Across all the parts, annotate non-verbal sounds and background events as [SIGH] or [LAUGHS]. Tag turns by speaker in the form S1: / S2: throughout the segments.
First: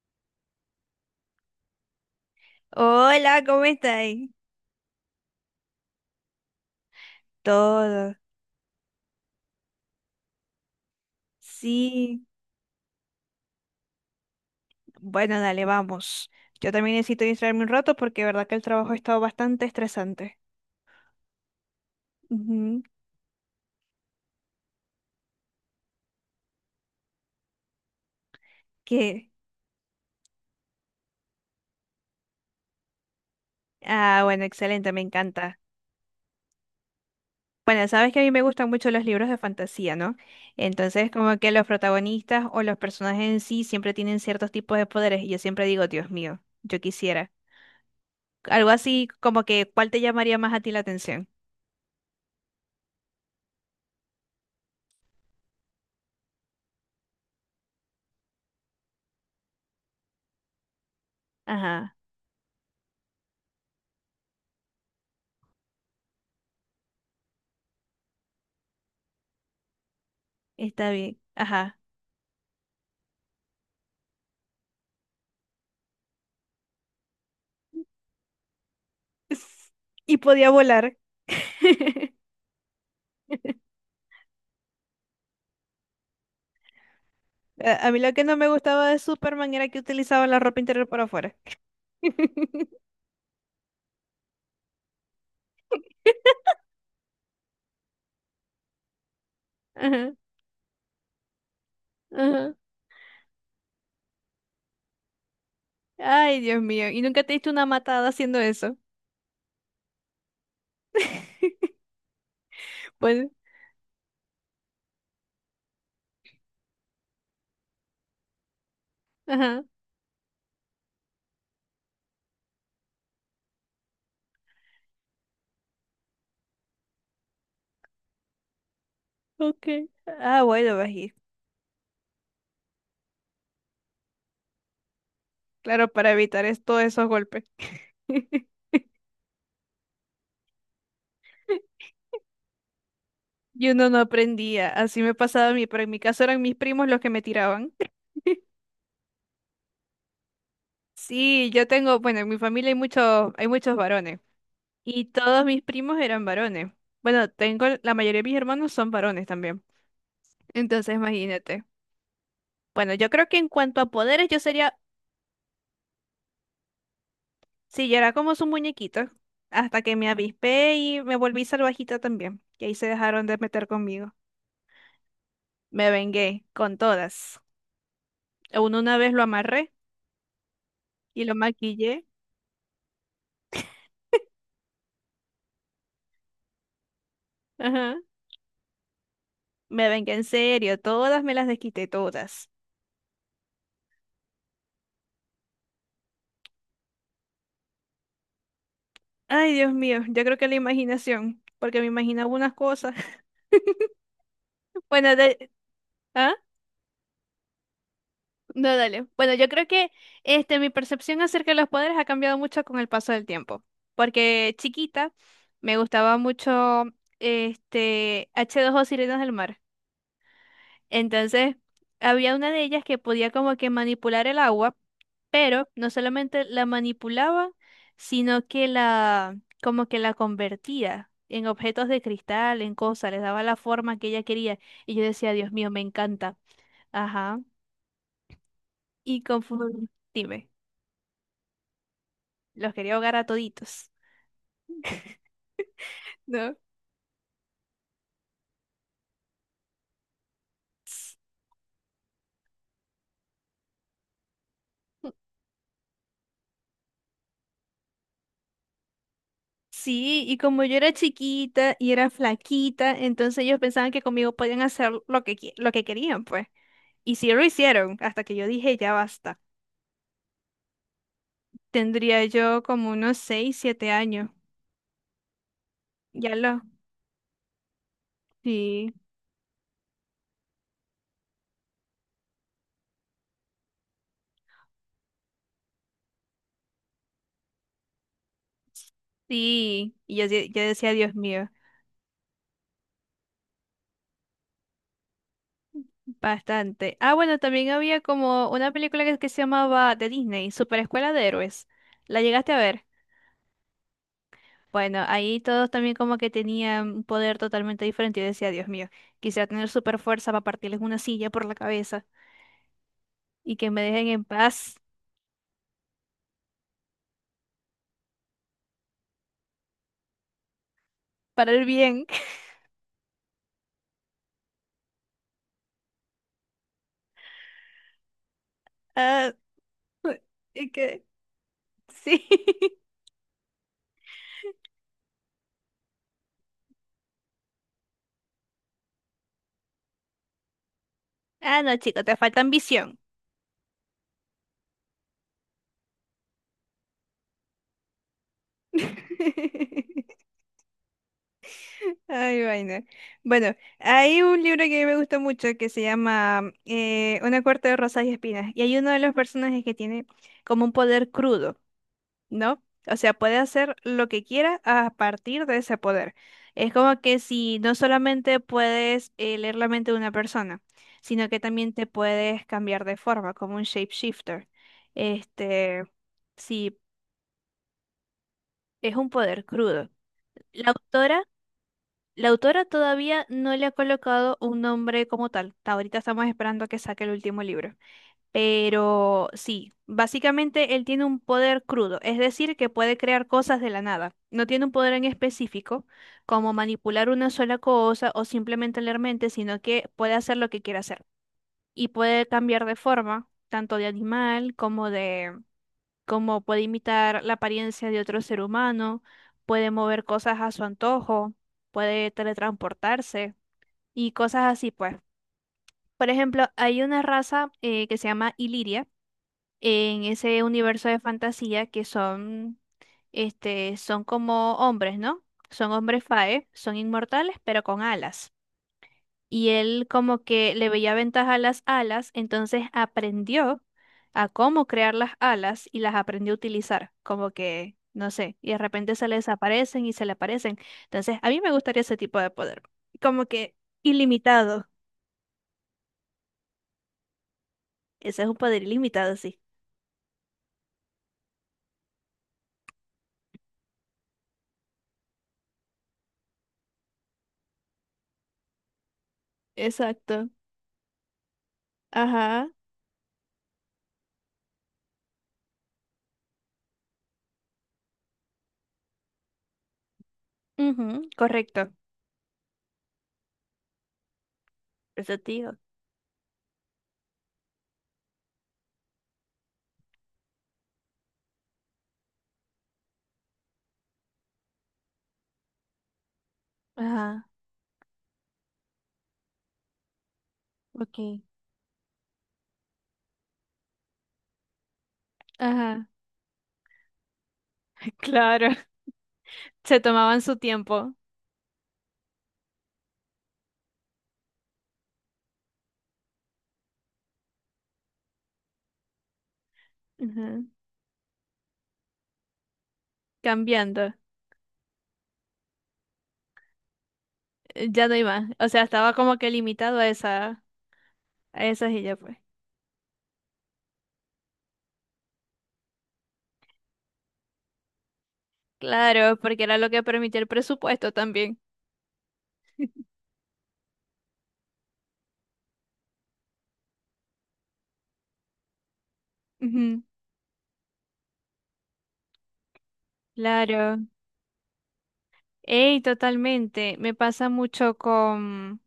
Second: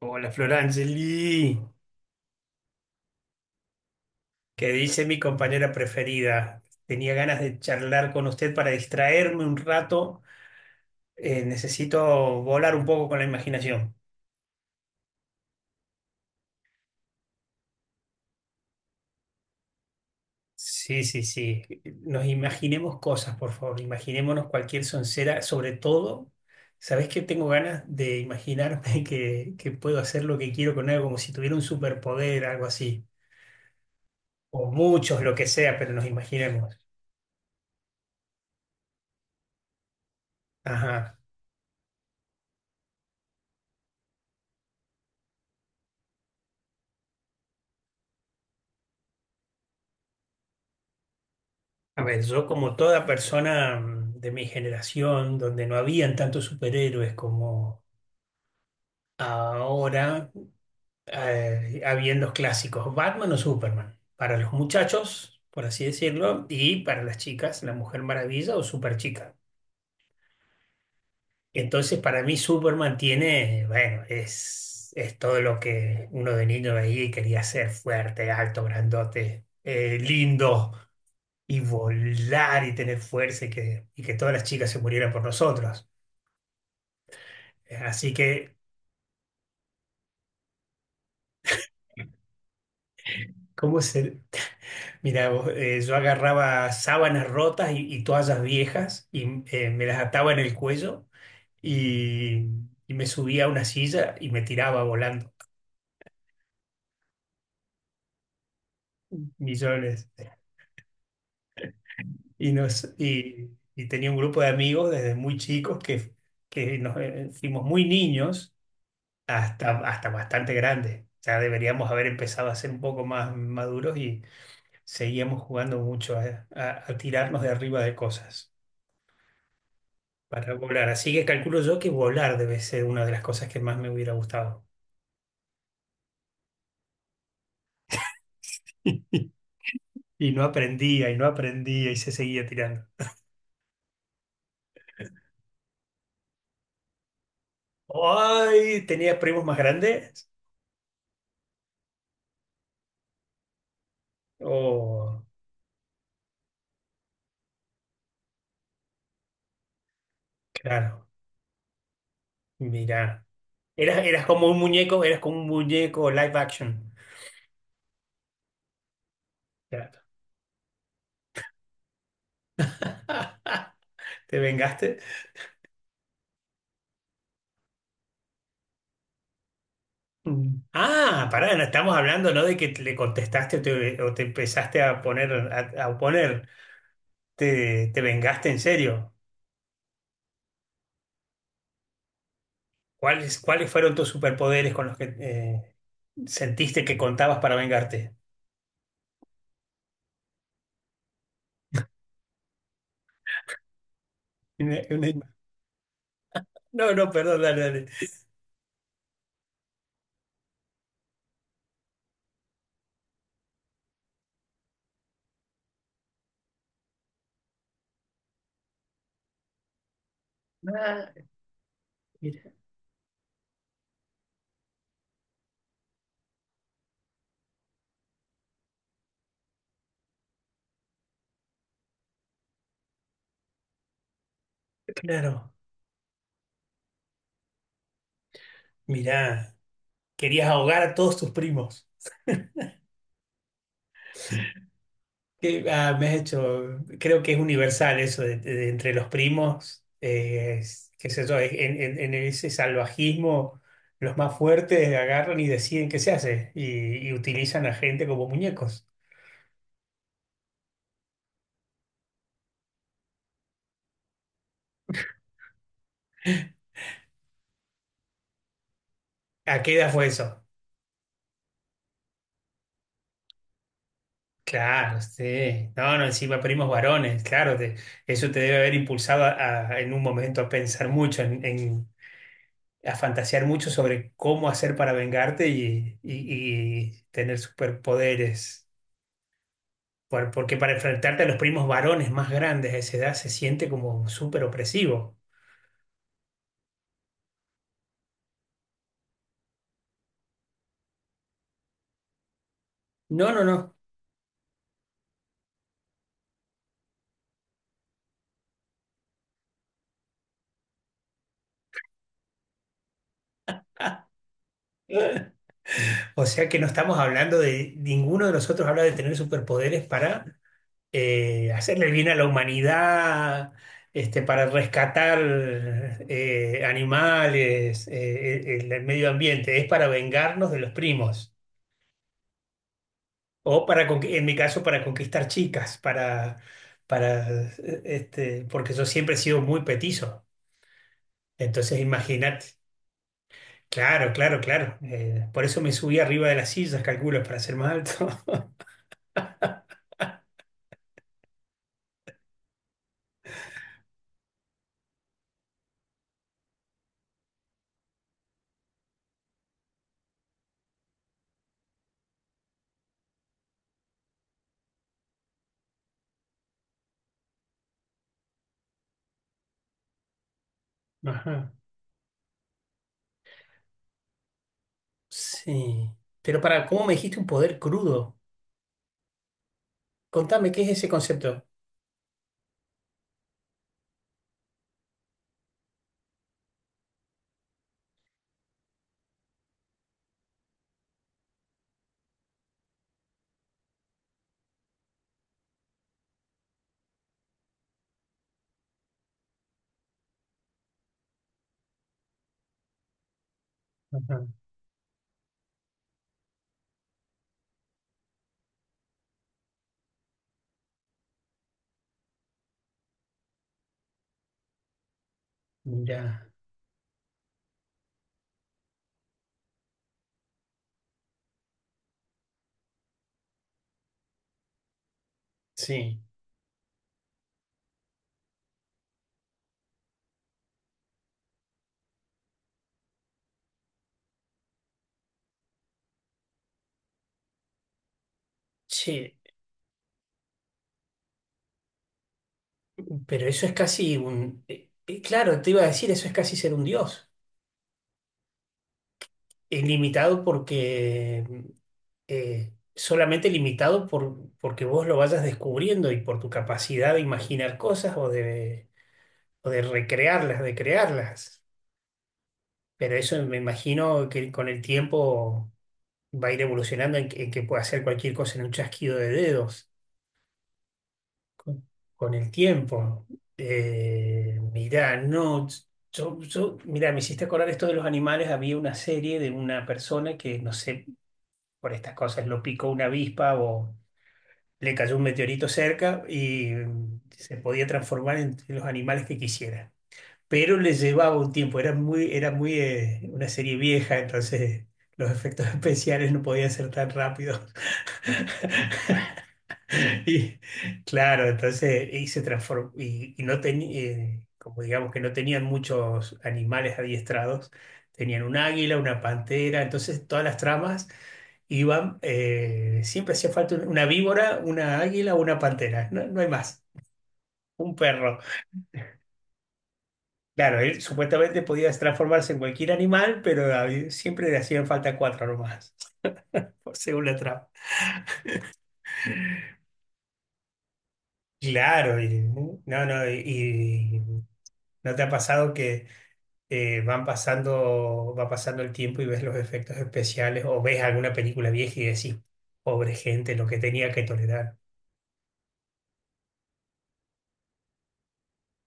S1: Hola Florangeli,
S2: Hola, ¿cómo estáis?
S1: ¿qué dice mi compañera preferida? Tenía ganas de charlar
S2: Todo.
S1: con usted para distraerme un rato.
S2: Sí,
S1: Necesito volar un poco con la imaginación.
S2: bueno, dale, vamos. Yo también necesito distraerme un rato porque de verdad que el trabajo ha estado bastante estresante.
S1: Sí, sí, sí. Nos
S2: Ujú.
S1: imaginemos cosas, por favor. Imaginémonos cualquier soncera. Sobre todo, ¿sabés que tengo ganas de imaginarme [LAUGHS]
S2: ¿Qué?
S1: que puedo hacer lo que quiero con algo, como si tuviera un superpoder, algo así?
S2: Ah, bueno,
S1: O
S2: excelente, me
S1: muchos, lo que
S2: encanta.
S1: sea, pero nos imaginemos.
S2: Bueno, sabes que a mí me gustan mucho los libros de fantasía, ¿no? Entonces,
S1: Ajá.
S2: como que los protagonistas o los personajes en sí siempre tienen ciertos tipos de poderes y yo siempre digo, Dios mío, yo quisiera. Algo así como que, ¿cuál te llamaría más a ti la atención?
S1: A ver, yo como toda persona de mi generación, donde no habían tantos superhéroes como ahora,
S2: Ajá,
S1: habían los clásicos, Batman o Superman, para los muchachos, por así decirlo, y para las chicas, la Mujer Maravilla o Superchica.
S2: está bien. Ajá.
S1: Entonces, para mí Superman tiene, bueno, es todo lo que uno de niño veía y quería ser fuerte, alto, grandote,
S2: [LAUGHS] Y podía
S1: lindo
S2: volar.
S1: y volar y tener fuerza y que todas las chicas se murieran por nosotros.
S2: A mí
S1: Así
S2: lo que no me
S1: que,
S2: gustaba de Superman era que utilizaba la ropa interior por afuera. [LAUGHS]
S1: ¿cómo se...? Mira, vos, yo agarraba sábanas rotas y toallas viejas y me las
S2: Ajá,
S1: ataba en el cuello y,
S2: ajá.
S1: y me subía a una silla y me tiraba volando
S2: Ay, Dios mío. ¿Y nunca te diste una matada haciendo eso?
S1: millones. Y, nos,
S2: Pues,
S1: y, y tenía un grupo de amigos desde muy chicos que nos fuimos muy niños
S2: ajá,
S1: hasta bastante grandes. Ya deberíamos haber empezado a ser un poco más maduros y seguíamos jugando mucho a tirarnos de arriba de cosas
S2: ok. Ah,
S1: para
S2: bueno,
S1: volar. Así
S2: bají.
S1: que calculo yo que volar debe ser una de las cosas que más me hubiera gustado.
S2: Claro, para evitar todos esos golpes. [LAUGHS]
S1: [LAUGHS] Y no aprendía, y no aprendía, y se seguía tirando.
S2: Y uno no aprendía. Así me pasaba a mí, pero en mi caso eran mis primos los que me tiraban. [LAUGHS]
S1: ¡Ay! ¿Tenía primos más grandes?
S2: Sí, yo tengo, bueno, en mi familia hay muchos varones. Y
S1: Oh,
S2: todos mis primos eran varones. Bueno, tengo, la mayoría de mis hermanos son varones también. Entonces,
S1: claro.
S2: imagínate. Bueno, yo
S1: Mirá.
S2: creo que en cuanto a
S1: Eras
S2: poderes, yo
S1: como un
S2: sería,
S1: muñeco, eras como un muñeco live action.
S2: sí, yo era como su muñequito, hasta que
S1: Claro.
S2: me avispé y me volví salvajita también, que ahí se dejaron de meter conmigo.
S1: ¿Te vengaste?
S2: Me vengué con todas. Aún una vez lo amarré
S1: Mm.
S2: y
S1: Ah,
S2: lo
S1: pará, no estamos
S2: maquillé.
S1: hablando, ¿no? De que le contestaste o te empezaste a poner, a oponer. Te,
S2: Ajá.
S1: te vengaste en serio.
S2: Me vengué en serio, todas me las desquité, todas.
S1: ¿Cuáles fueron tus superpoderes con los que sentiste que contabas para vengarte.
S2: Ay, Dios mío, yo creo que la imaginación, porque me imaginaba unas cosas. [LAUGHS]
S1: Una- una-
S2: Bueno, de... ¿ah?
S1: No, no, perdón, dale, dale.
S2: No, dale. Bueno, yo creo que mi percepción acerca de los poderes ha cambiado mucho con el paso del tiempo. Porque chiquita me gustaba mucho H2O Sirenas del Mar.
S1: Ah,
S2: Entonces, había una
S1: mira,
S2: de ellas que podía como que manipular el agua, pero no solamente la manipulaba, sino que la como que la convertía en objetos de cristal, en cosas, les daba la forma que ella quería. Y yo decía, Dios
S1: claro,
S2: mío, me encanta. Ajá. Y
S1: mirá,
S2: conforme,
S1: querías
S2: dime.
S1: ahogar a todos tus primos.
S2: Los quería ahogar a toditos.
S1: Que, ah, me has
S2: ¿No?
S1: hecho, creo que es universal eso de, de entre los primos, qué sé yo, en ese salvajismo, los más fuertes agarran y deciden qué se hace y utilizan a gente como muñecos.
S2: Sí, y como yo era chiquita y era flaquita, entonces ellos pensaban que conmigo podían hacer lo que, lo que querían, pues. Y sí lo hicieron, hasta que yo dije, ya basta.
S1: ¿A qué edad fue eso?
S2: Tendría yo como unos 6, 7 años.
S1: Claro, sí. No, no,
S2: Ya
S1: encima
S2: lo.
S1: primos varones, claro, eso te debe haber
S2: Sí,
S1: impulsado a, en un momento a pensar mucho, a fantasear mucho sobre cómo hacer para vengarte y tener superpoderes.
S2: sí. Y yo,
S1: Por- porque
S2: yo
S1: para
S2: decía, Dios
S1: enfrentarte a los
S2: mío,
S1: primos varones más grandes a esa edad se siente como súper opresivo.
S2: bastante. Ah, bueno, también había como una película que se llamaba de Disney, Super Escuela de Héroes. ¿La llegaste a ver?
S1: No, no, no.
S2: Bueno, ahí todos también como que tenían un poder totalmente diferente. Yo decía, Dios mío, quisiera tener super fuerza para partirles una silla por la cabeza y que me dejen en paz
S1: [LAUGHS] O sea que no estamos hablando de, ninguno de nosotros habla de tener superpoderes para
S2: para el
S1: hacerle el
S2: bien.
S1: bien a la
S2: [LAUGHS]
S1: humanidad, para rescatar animales, el medio
S2: Ah,
S1: ambiente, es para vengarnos de
S2: y
S1: los
S2: que
S1: primos,
S2: sí. [LAUGHS]
S1: o para, en mi caso, para conquistar chicas, porque yo siempre he sido muy petizo,
S2: Ah, no,
S1: entonces
S2: chico, te falta
S1: imagínate.
S2: ambición.
S1: Claro, claro, claro. Por eso me subí arriba de las sillas, calculo, para ser más alto.
S2: [LAUGHS] Ay, vaina. Bueno, hay un libro que me gusta mucho que se llama Una corte de rosas y espinas. Y hay uno de los personajes que tiene como un poder crudo. ¿No? O sea, puede hacer lo que quiera a partir de ese poder. Es como que si no solamente puedes leer la mente de una persona,
S1: [LAUGHS]
S2: sino que
S1: Ajá.
S2: también te puedes cambiar de forma, como un shapeshifter. Este,
S1: Sí. Pero
S2: sí,
S1: ¿cómo me dijiste un poder crudo?
S2: es un poder crudo.
S1: Contame, ¿qué
S2: La
S1: es ese
S2: autora,
S1: concepto?
S2: la autora todavía no le ha colocado un nombre como tal. Hasta ahorita estamos esperando a que saque el último libro. Pero sí, básicamente él tiene un poder crudo, es decir, que puede crear cosas de la nada. No tiene un poder en específico, como manipular una sola cosa o simplemente leer mente, sino que puede hacer lo que quiera hacer. Y puede cambiar de forma, tanto de animal como como puede imitar la apariencia de otro ser humano, puede mover cosas a su antojo, puede teletransportarse y cosas así, pues. Por
S1: Mira,
S2: ejemplo, hay una raza que se llama Iliria en ese universo de fantasía que son como hombres, ¿no? Son
S1: sí.
S2: hombres fae, son inmortales, pero con alas. Y él como que le veía ventaja a las alas, entonces aprendió a cómo crear las alas y las aprendió a utilizar, como que, no sé, y de repente se
S1: Che,
S2: le desaparecen y se le aparecen. Entonces, a mí me gustaría ese tipo de poder, como
S1: pero eso es
S2: que
S1: casi
S2: ilimitado.
S1: claro, te iba a decir, eso es casi ser un dios.
S2: Ese es un poder ilimitado, sí.
S1: Limitado porque solamente limitado porque vos lo vayas descubriendo y por tu capacidad de imaginar cosas o de
S2: Exacto.
S1: recrearlas, de crearlas.
S2: Ajá.
S1: Pero eso me imagino que con el tiempo va a ir evolucionando en que pueda hacer cualquier cosa en un chasquido de dedos
S2: Ujú,
S1: con,
S2: correcto.
S1: con el tiempo. Mirá,
S2: Eso,
S1: no,
S2: tío.
S1: mirá, me hiciste acordar esto de los animales. Había una serie de una persona que, no sé, por estas cosas lo picó una avispa o le cayó un meteorito cerca y
S2: Ajá,
S1: se podía transformar en los animales que quisiera. Pero le
S2: ok.
S1: llevaba un tiempo, era muy una serie vieja, entonces los efectos [LAUGHS]
S2: Ajá,
S1: especiales no podían ser tan rápidos.
S2: [LAUGHS] claro. Se
S1: [LAUGHS]
S2: tomaban su
S1: Y,
S2: tiempo,
S1: claro, entonces se transformó y no tenían, como digamos que no tenían muchos animales adiestrados, tenían un águila, una pantera, entonces todas las
S2: ujú,
S1: tramas iban, siempre hacía falta una
S2: cambiando.
S1: víbora, una águila, una pantera, no, no hay más, un
S2: Ya no hay
S1: perro.
S2: más. O sea, estaba como que limitado a esa,
S1: Claro, él supuestamente
S2: a
S1: podía
S2: esas y ya pues.
S1: transformarse en cualquier animal, pero siempre le hacían falta cuatro nomás, [LAUGHS] según la trama.
S2: Claro, porque era lo que permitía el presupuesto también.
S1: Claro, no, no, y- ¿no te ha pasado que van pasando, va pasando el tiempo y ves los efectos
S2: Ujú,
S1: especiales o ves alguna película vieja y decís, pobre gente, lo que
S2: claro.
S1: tenía que tolerar.
S2: Ey, totalmente. Me pasa mucho con.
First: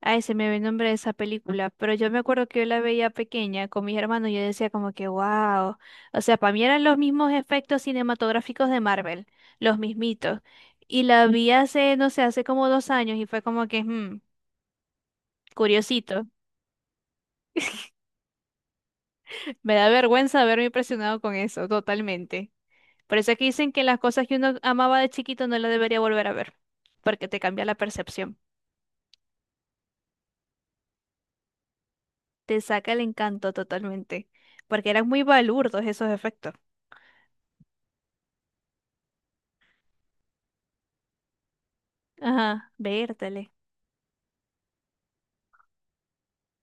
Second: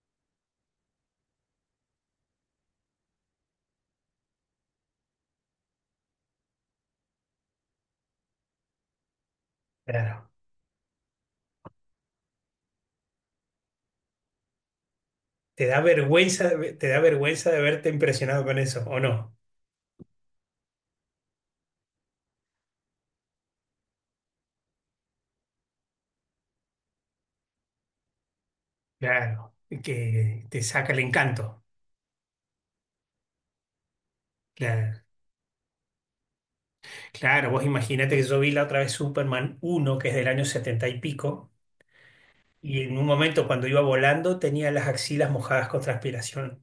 S2: Ay, se me ve el nombre de esa película, pero yo me acuerdo que yo la veía pequeña con mis hermanos y yo decía como que wow, o sea, para mí eran los mismos efectos cinematográficos de Marvel, los
S1: Claro.
S2: mismitos. Y la vi hace, no sé, hace como 2 años y fue como que,
S1: Te da
S2: curiosito.
S1: vergüenza, de verte impresionado con eso, ¿o no?
S2: Me da vergüenza haberme impresionado con eso, totalmente. Por eso es que dicen que las cosas que uno amaba de chiquito no las debería volver a ver, porque te cambia la percepción,
S1: Claro, que te saca el encanto.
S2: te saca el encanto totalmente, porque
S1: Claro,
S2: eran muy balurdos esos efectos.
S1: claro, vos imagínate que yo vi la otra vez Superman uno que es del año 70 y pico,
S2: Ajá,
S1: y en un momento
S2: vértale.
S1: cuando iba volando tenía las axilas mojadas con transpiración.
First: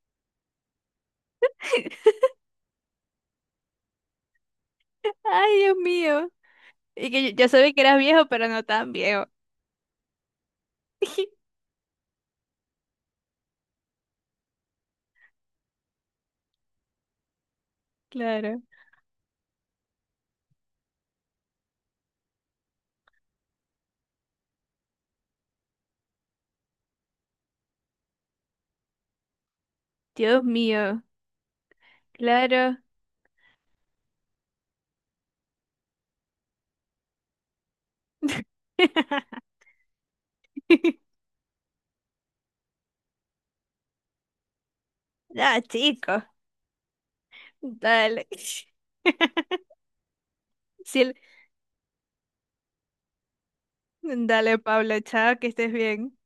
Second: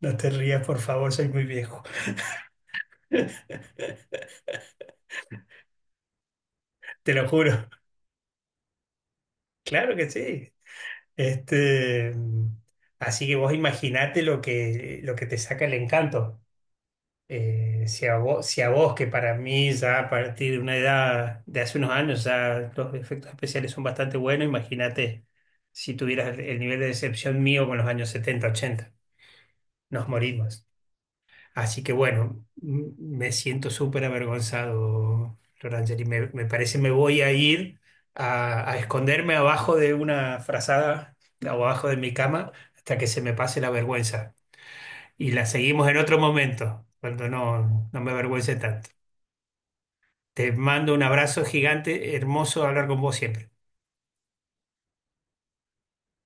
S1: No te rías, por favor, soy muy viejo.
S2: [LAUGHS]
S1: [LAUGHS]
S2: Ay, Dios mío. Y
S1: Te
S2: que
S1: lo
S2: yo
S1: juro.
S2: sabía que eras viejo, pero no tan viejo.
S1: Claro que sí.
S2: [LAUGHS]
S1: Este, mm, Así que vos imaginate lo que te saca el encanto. Si a vos,
S2: Claro.
S1: que para mí ya a partir de una edad de hace unos años ya los efectos especiales son bastante buenos, imagínate si tuvieras el nivel de decepción mío con los años 70 80, nos
S2: Dios
S1: morimos.
S2: mío,
S1: Así que bueno,
S2: claro.
S1: me siento súper avergonzado, Florangeli. Me parece me voy a ir a esconderme
S2: [LAUGHS]
S1: abajo de una frazada, abajo de mi cama, hasta que se me pase la vergüenza. Y la
S2: Ah,
S1: seguimos en otro
S2: chico.
S1: momento, cuando no me
S2: Dale.
S1: avergüence tanto.
S2: [LAUGHS]
S1: Te mando un
S2: Sí,
S1: abrazo gigante, hermoso hablar con vos siempre.
S2: dale, Paula, chao, que estés bien.